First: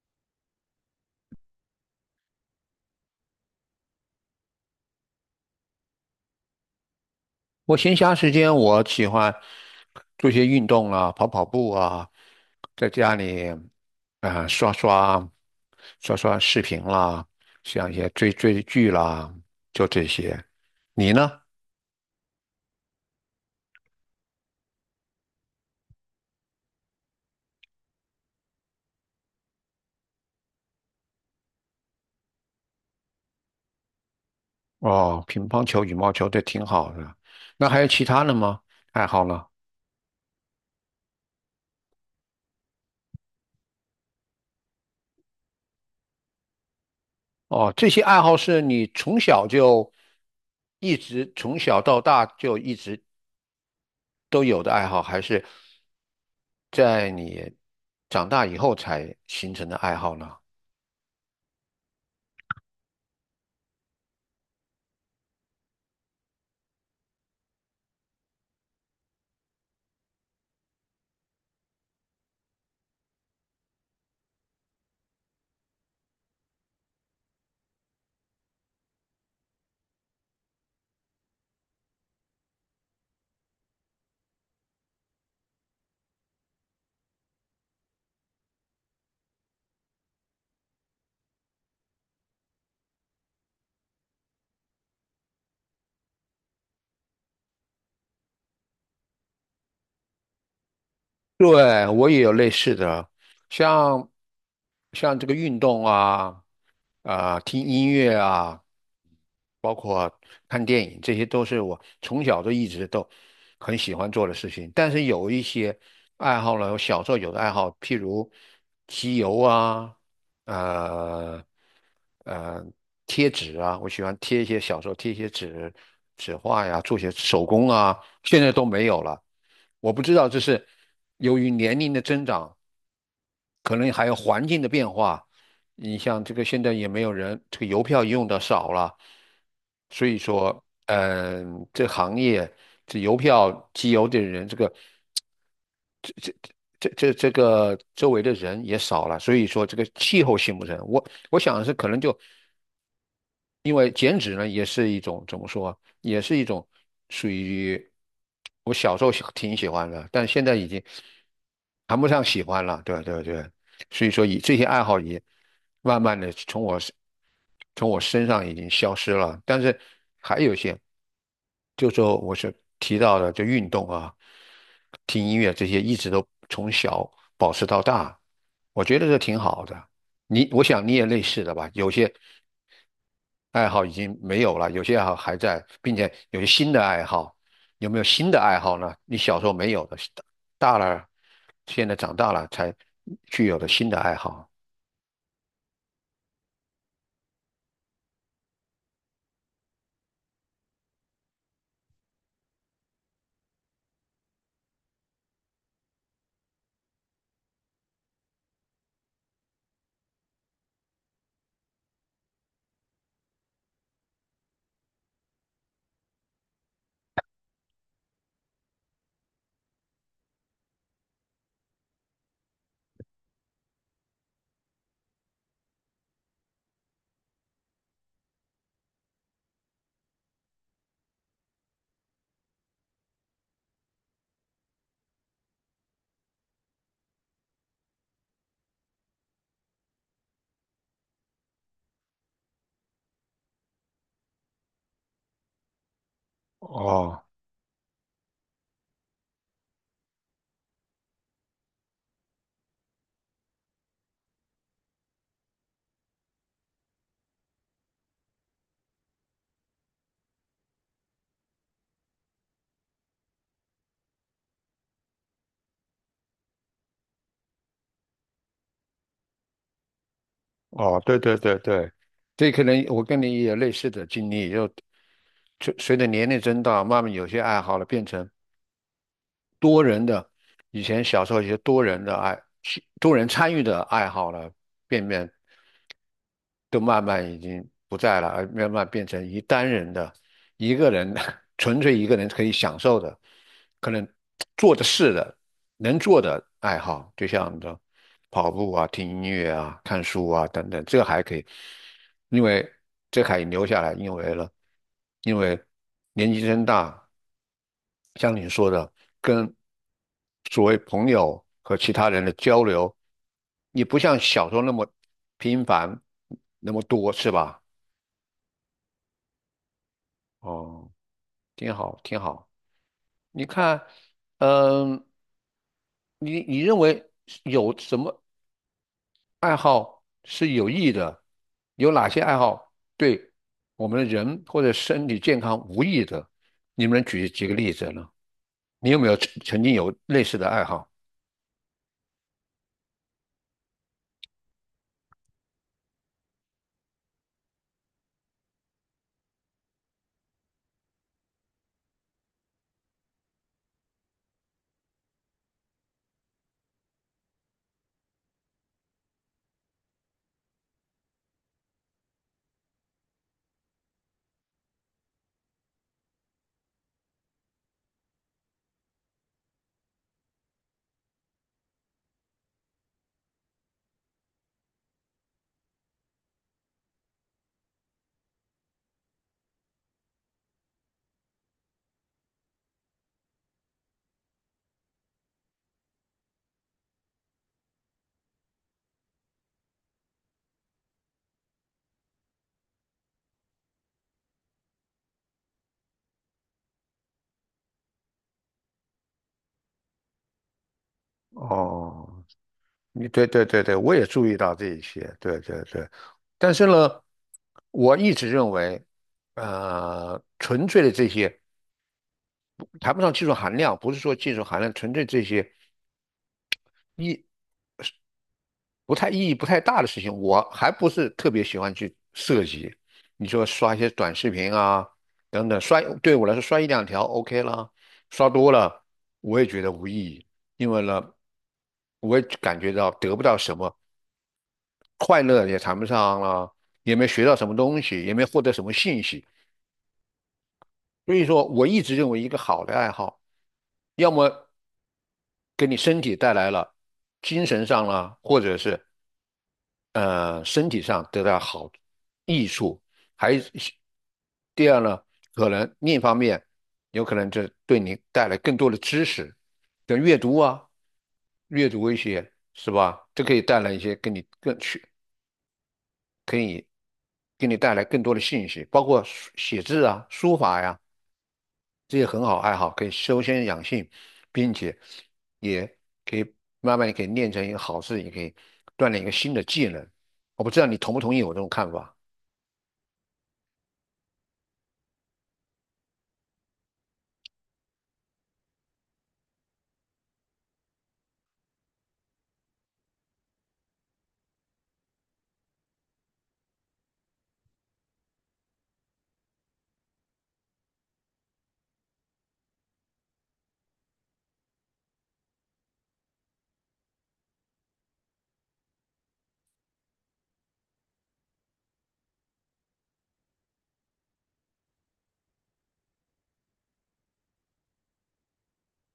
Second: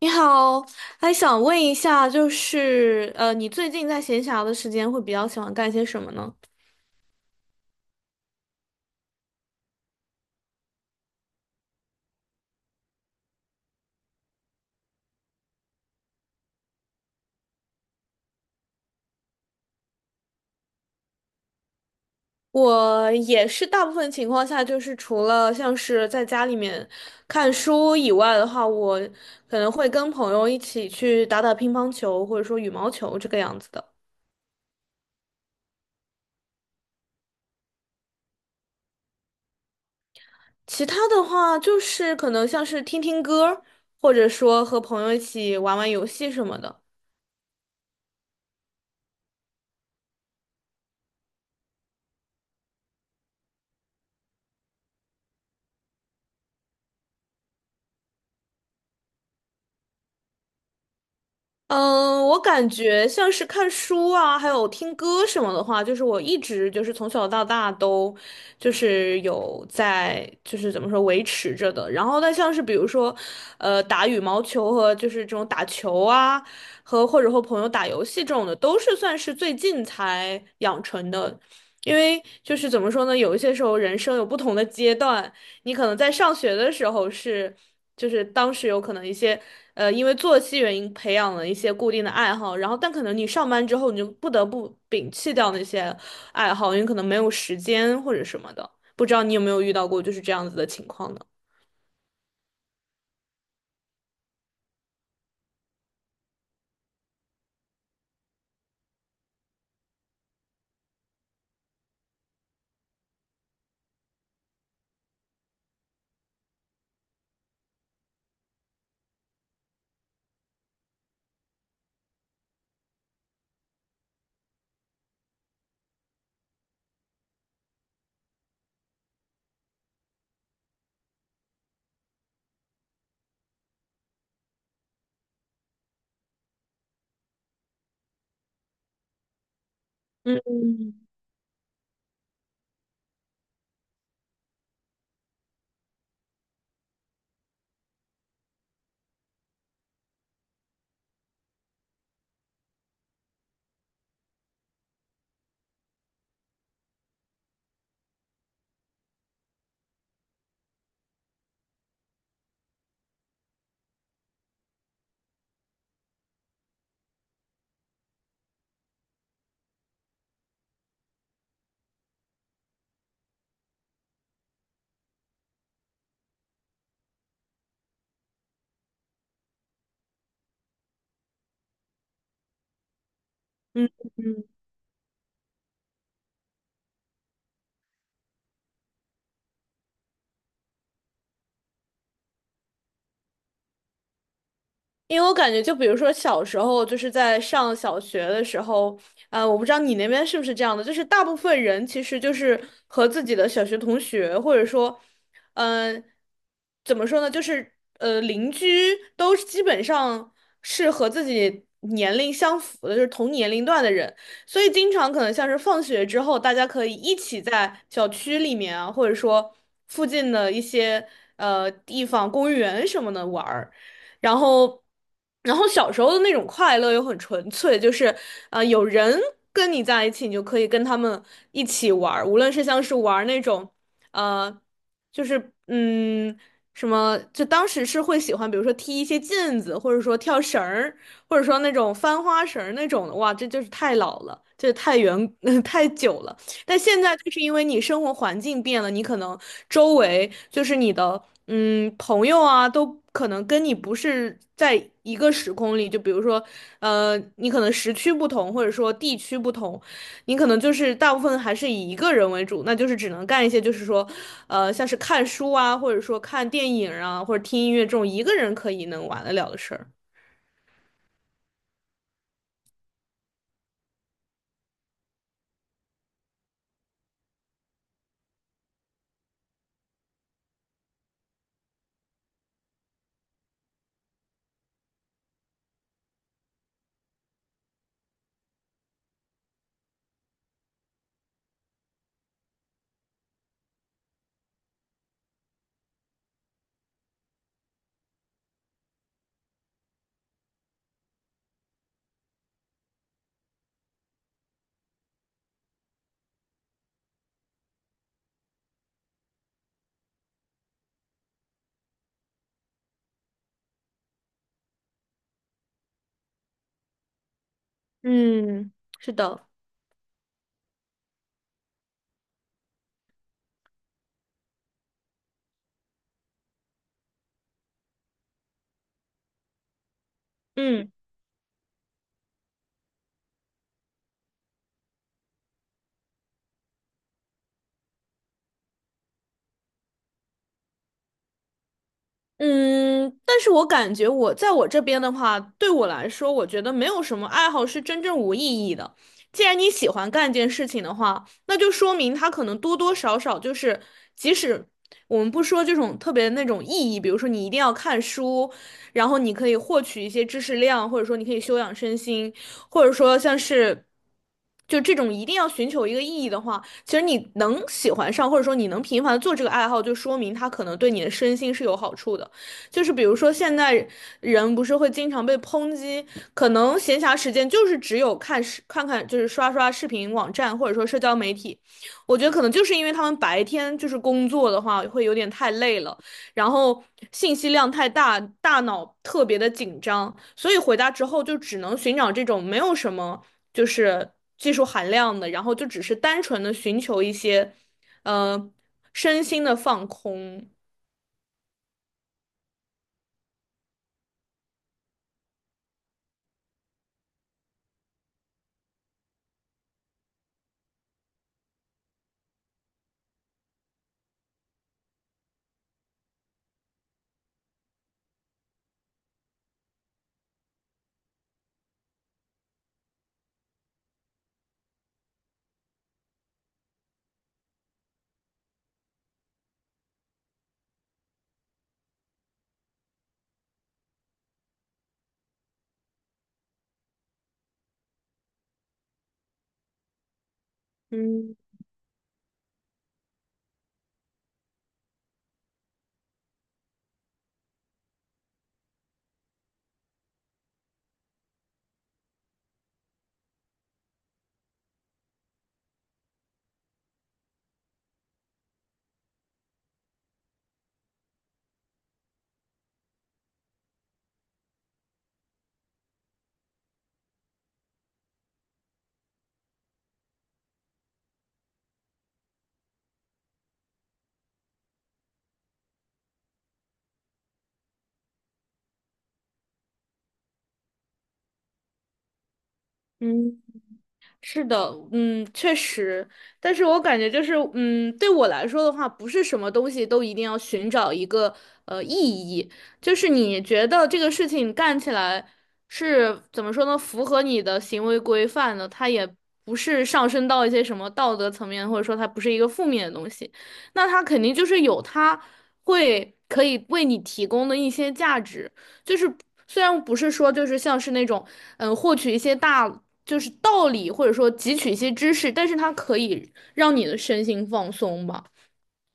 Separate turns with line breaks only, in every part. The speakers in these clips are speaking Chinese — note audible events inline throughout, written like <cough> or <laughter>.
你好，还想问一下，就是你最近在闲暇的时间会比较喜欢干些什么呢？
我闲暇时间，我喜欢做一些运动啊，跑跑步啊，在家里啊、刷刷视频啦，像一些追追剧啦，就这些。你呢？
我也是大部分情况下，就是除了像是在家里面看书以外的话，我可能会跟朋友一起去打打乒乓球或者说羽毛球这个样子的。
哦，乒乓球、羽毛球这挺好的。那还有其他的吗？爱好呢？
其他的话，就是可能像是听听歌，或者说和朋友一起玩玩游戏什么的。
哦，这些爱好是你从小就一直从小到大就一直都有的爱好，还是在你长大以后才形成的爱好呢？
嗯，我感觉像是看书啊，还有听歌什么的话，就是我一直就是从小到大都就是有在就是怎么说维持着的。然后但像是比如说，打羽毛球和就是这种打球啊，和或者和朋友打游戏这种的，都是算是最近才养成的。因为就是怎么说呢，有一些时候人生有不同的阶段，你可能在上学的时候是，就是当时有可能一些，因为作息原因培养了一些固定的爱好，然后但可能你上班之后你就不得不摒弃掉那些爱好，因为可能没有时间或者什么的。不知道你有没有遇到过就是这样子的情况呢？
对，我也有类似的，像像这个运动啊，啊、听音乐啊，包括看电影，这些都是我从小都一直都很喜欢做的事情。但是有一些爱好呢，我小时候有的爱好，譬如集邮啊，呃。呃贴纸啊，我喜欢贴一些小时候贴一些纸画呀，做些手工啊，现在都没有了。我不知道这是由于年龄的增长，可能还有环境的变化。你像这个现在也没有人，这个邮票用的少了，所以说，
嗯
嗯、这行业这邮票寄邮的人，这个这个周围的人也少了，所以说这个气候性不成。我想是可能就因为减脂呢，也是一种怎么说啊也是一种属于我小时候喜挺喜欢的，但现在已经谈不上喜欢了。对对对，所以说以这些爱好也慢慢的从我身上已经消失了。但是还有一些，就说我是提到的，就运动啊、听音乐这些，一直都从小保持到大，我觉得这挺好的。你，我想你也类似的吧？有些爱好
嗯。
已经没
嗯
有了，有些爱好还在，并且有些新的爱好。有没有新的爱好呢？你小时候没有的，大了，现在长大了才具有的新的爱好。
因为我感觉，就比如说小时候，就是在上小学的时候，我不知道你那边是不是这样的，就是大部分人其实就是和自己的小学同学，或者说，嗯、怎么说呢，就是邻居都基本上是和自己年龄相符的，就是同年龄段的人，所以经常可能像是放学之后，大家可以一起在小区里面啊，或者说附近的一些地方、公园什么的玩儿。然后，然后小时候的那种快乐又很纯粹，就是有人跟你在一起，你就可以跟他们一起玩儿，无论是像是玩儿那种呃，就是嗯。什么？就当时是会喜欢，比如说踢一些毽子，或者说跳绳儿，或者说那种翻花绳儿那种的，哇，这就是太老了，这太远，<laughs> 太久了。但现在
哦
就是因为你生活环境变了，你可能周围就是你的朋友啊，都可能跟你不是在一个时空里。就比如说，你可能时区不同，或者说地区不同，你可能就是大部分还是以一个人为主，那就是只能干一些就是说，像是看书啊，或者说看电影啊，或者听音乐这种一个人可以能玩得了的事儿。
哦，对对对对，这可能我跟你也有类似的经历，就随着年龄增大，慢慢有些爱好了变成多人的，以前小时候一些多人的爱，多人参与的爱好了，变变都慢慢已经不在了，而慢慢变成一单人的、一个人的 <laughs> 纯粹一个人可以享受的，可能做的事的、能做的爱好，就像的跑步啊、听音乐啊、看书啊等等，这还可以，因为这还留下来，因为了，因为年纪增大。像你说的，跟所谓朋友和其他人的交流，你不像小时候那么频繁，那么多，是吧？
嗯，是的。
哦，挺好，挺好。你看，嗯，你认为有什么爱好是有
嗯。
益的？有哪些爱好对我们的人或者身体健康无益的？你们能举几个例子呢？你有没有曾经有类似的爱好？
嗯，但是我感觉我在我这边的话，对我来说，我觉得没有什么爱好是真正无意义的。既然你喜欢干一件事情的话，那就说明它可能多多少少就是，即使我们不说这种特别那种意义，比如说你一定要看书，然后你可以获取一些知识量，或者说你可以修养身心，或者说像是。就这种一定要寻求一个意义的话，其实你能喜欢上，或者说你能频繁地做这个爱好，就说明它可能对你的身心是有好处的。就是比如说，现在人不是会经常被抨击，可能闲暇时间就是只有看视看看，就是刷刷视频网站或者说社交媒体。我觉得可能就是因为他们白天就是工作的话会有点太累了，然后信息量太大，大脑特别的紧张，所以回家之后就只能寻找这种没有什么就是技术含量的，然后就只是单纯的寻求一些，呃，身心的放空。
哦，你对对对对，我也注意到这一些，对对对。但是呢，我一直认为，纯粹的这些谈不上技术含量，不是说技术含量，纯粹这些意意义不太大的事情，我还不是特别喜欢去涉及。你说刷一些短视频啊，等等，刷对我来说刷一两条 OK 了，刷多了我也觉得无意义，因为呢，我也感觉到得不到什么。快乐也谈不上了，也没学到什么东西，也没获得什么信息。所以
嗯
说，我一直认为一个好的爱好，要么给你身体带来了精神上啦，或者是身体上得到好益处，还第二呢，可能另一方面有可能这对你带来更多的知识，像阅读啊，阅读一些是吧？这可以带来一些跟你更学可以给你带来更多的信息，包括书写字啊、书法呀、这些很好爱好，可以修身养性，并且也可以慢慢地可以练成一个好字，也可以锻炼一个新的技能。我不知道你同不同意我这种看法。
嗯，是的，嗯，确实，但是我感觉就是，嗯，对我来说的话，不是什么东西都一定要寻找一个意义，就是你觉得这个事情干起来是怎么说呢，符合你的行为规范的，它也不是上升到一些什么道德层面，或者说它不是一个负面的东西，那它肯定就是有它会可以为你提供的一些价值，就是虽然不是说就是像是那种。嗯，获取一些大就是道理，或者说汲取一些知识，但是它可以让你的身心放松吧。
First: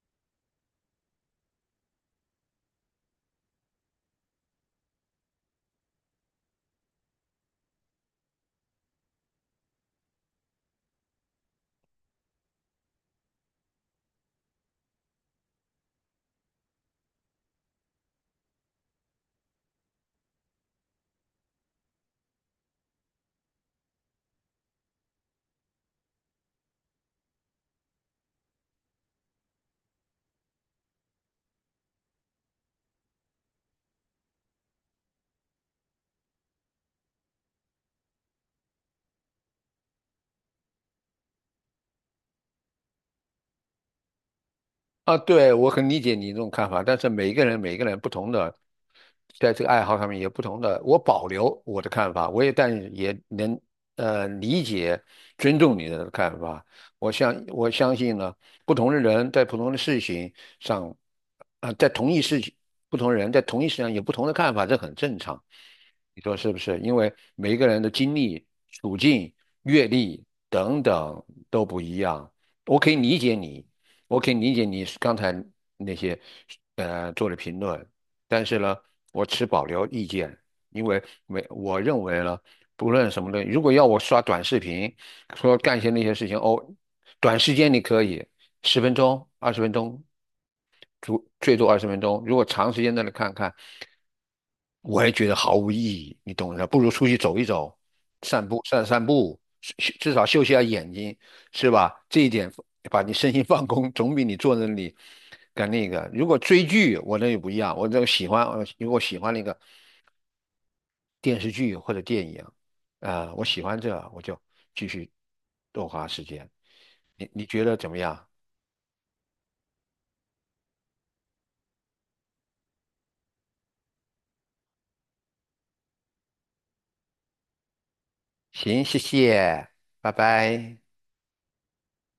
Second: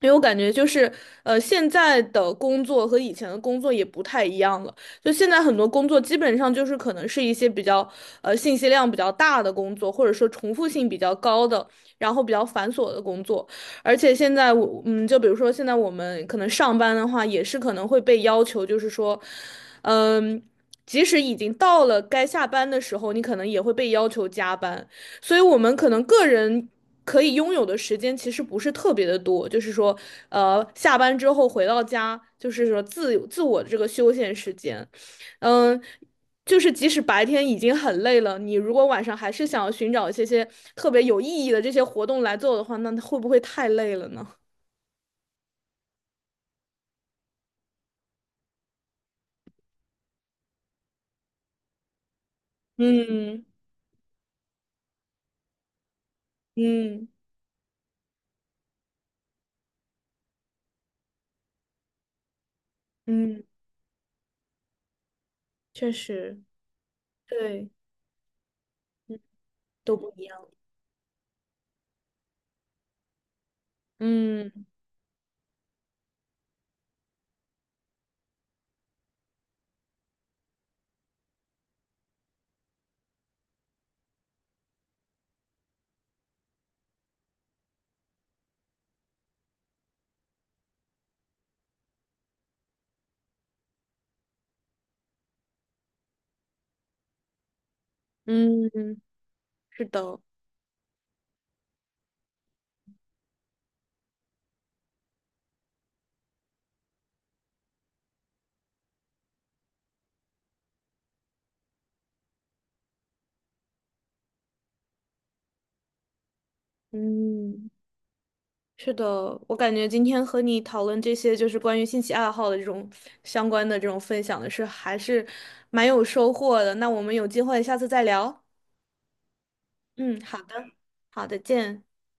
因为我感觉就是，现在的工作和以前的工作也不太一样了。就现在很多工作基本上就是可能是一些比较，信息量比较大的工作，或者说重复性比较高的，然后比较繁琐的工作。而且现在我，嗯，就比如说现在我们可能上班的话，也是可能会被要求，就是说，嗯，即使已经到了该下班的时候，你可能也会被要求加班。所以我们可能个人可以拥有的时间其实不是特别的多，就是说，下班之后回到家，就是说自自我的这个休闲时间，嗯。就是即使白天已经很累了，你如果晚上还是想要寻找一些些特别有意义的这些活动来做的话，那会不会太累了呢？
啊，对，我很理解你这种看法，但是每一个人不同的，在这个爱好上面也不同的，我保留我的看法，我也
<laughs>
但也
嗯
能理解尊重你的看法。
嗯
我相信呢，不同的人在不同的事情上，啊、在同一事情，不同人在
嗯，
同一事情上有不同的看法，这很正常。
确
你说
实，
是不是？因为每一个
对，
人的经历、处
嗯，
境、阅
都不一
历
样。
等等都不一样，我可以理解你。我可以
嗯
理解你刚才那些做的评论，但是呢，我持保留意见，因为没我认为呢，不论什么东西，如果要我刷短视频，说干些那些事情，哦，短时间你可以，十分钟、二十分钟最最多二十分钟。如果长时间在那看看，我也觉得毫无意义，你懂的。不如出去走一走，散步
嗯，
散散步，
是
至
的，
少休息下眼睛，是吧？这一点把你身心放空，总比你坐那里干那个。如果追剧，我那就不一样，我这个喜欢，如果喜欢那个电视剧或者电影，啊、我喜欢这，我就继续多花时间。你觉
嗯。
得怎么样？
是的，我感觉今天和你讨论这些就是关于兴趣爱好的这种相关的这种分享的是还是蛮有收获的。那我们有机会下次再聊。
行，谢谢，拜
嗯，好的，
拜。
好的，见。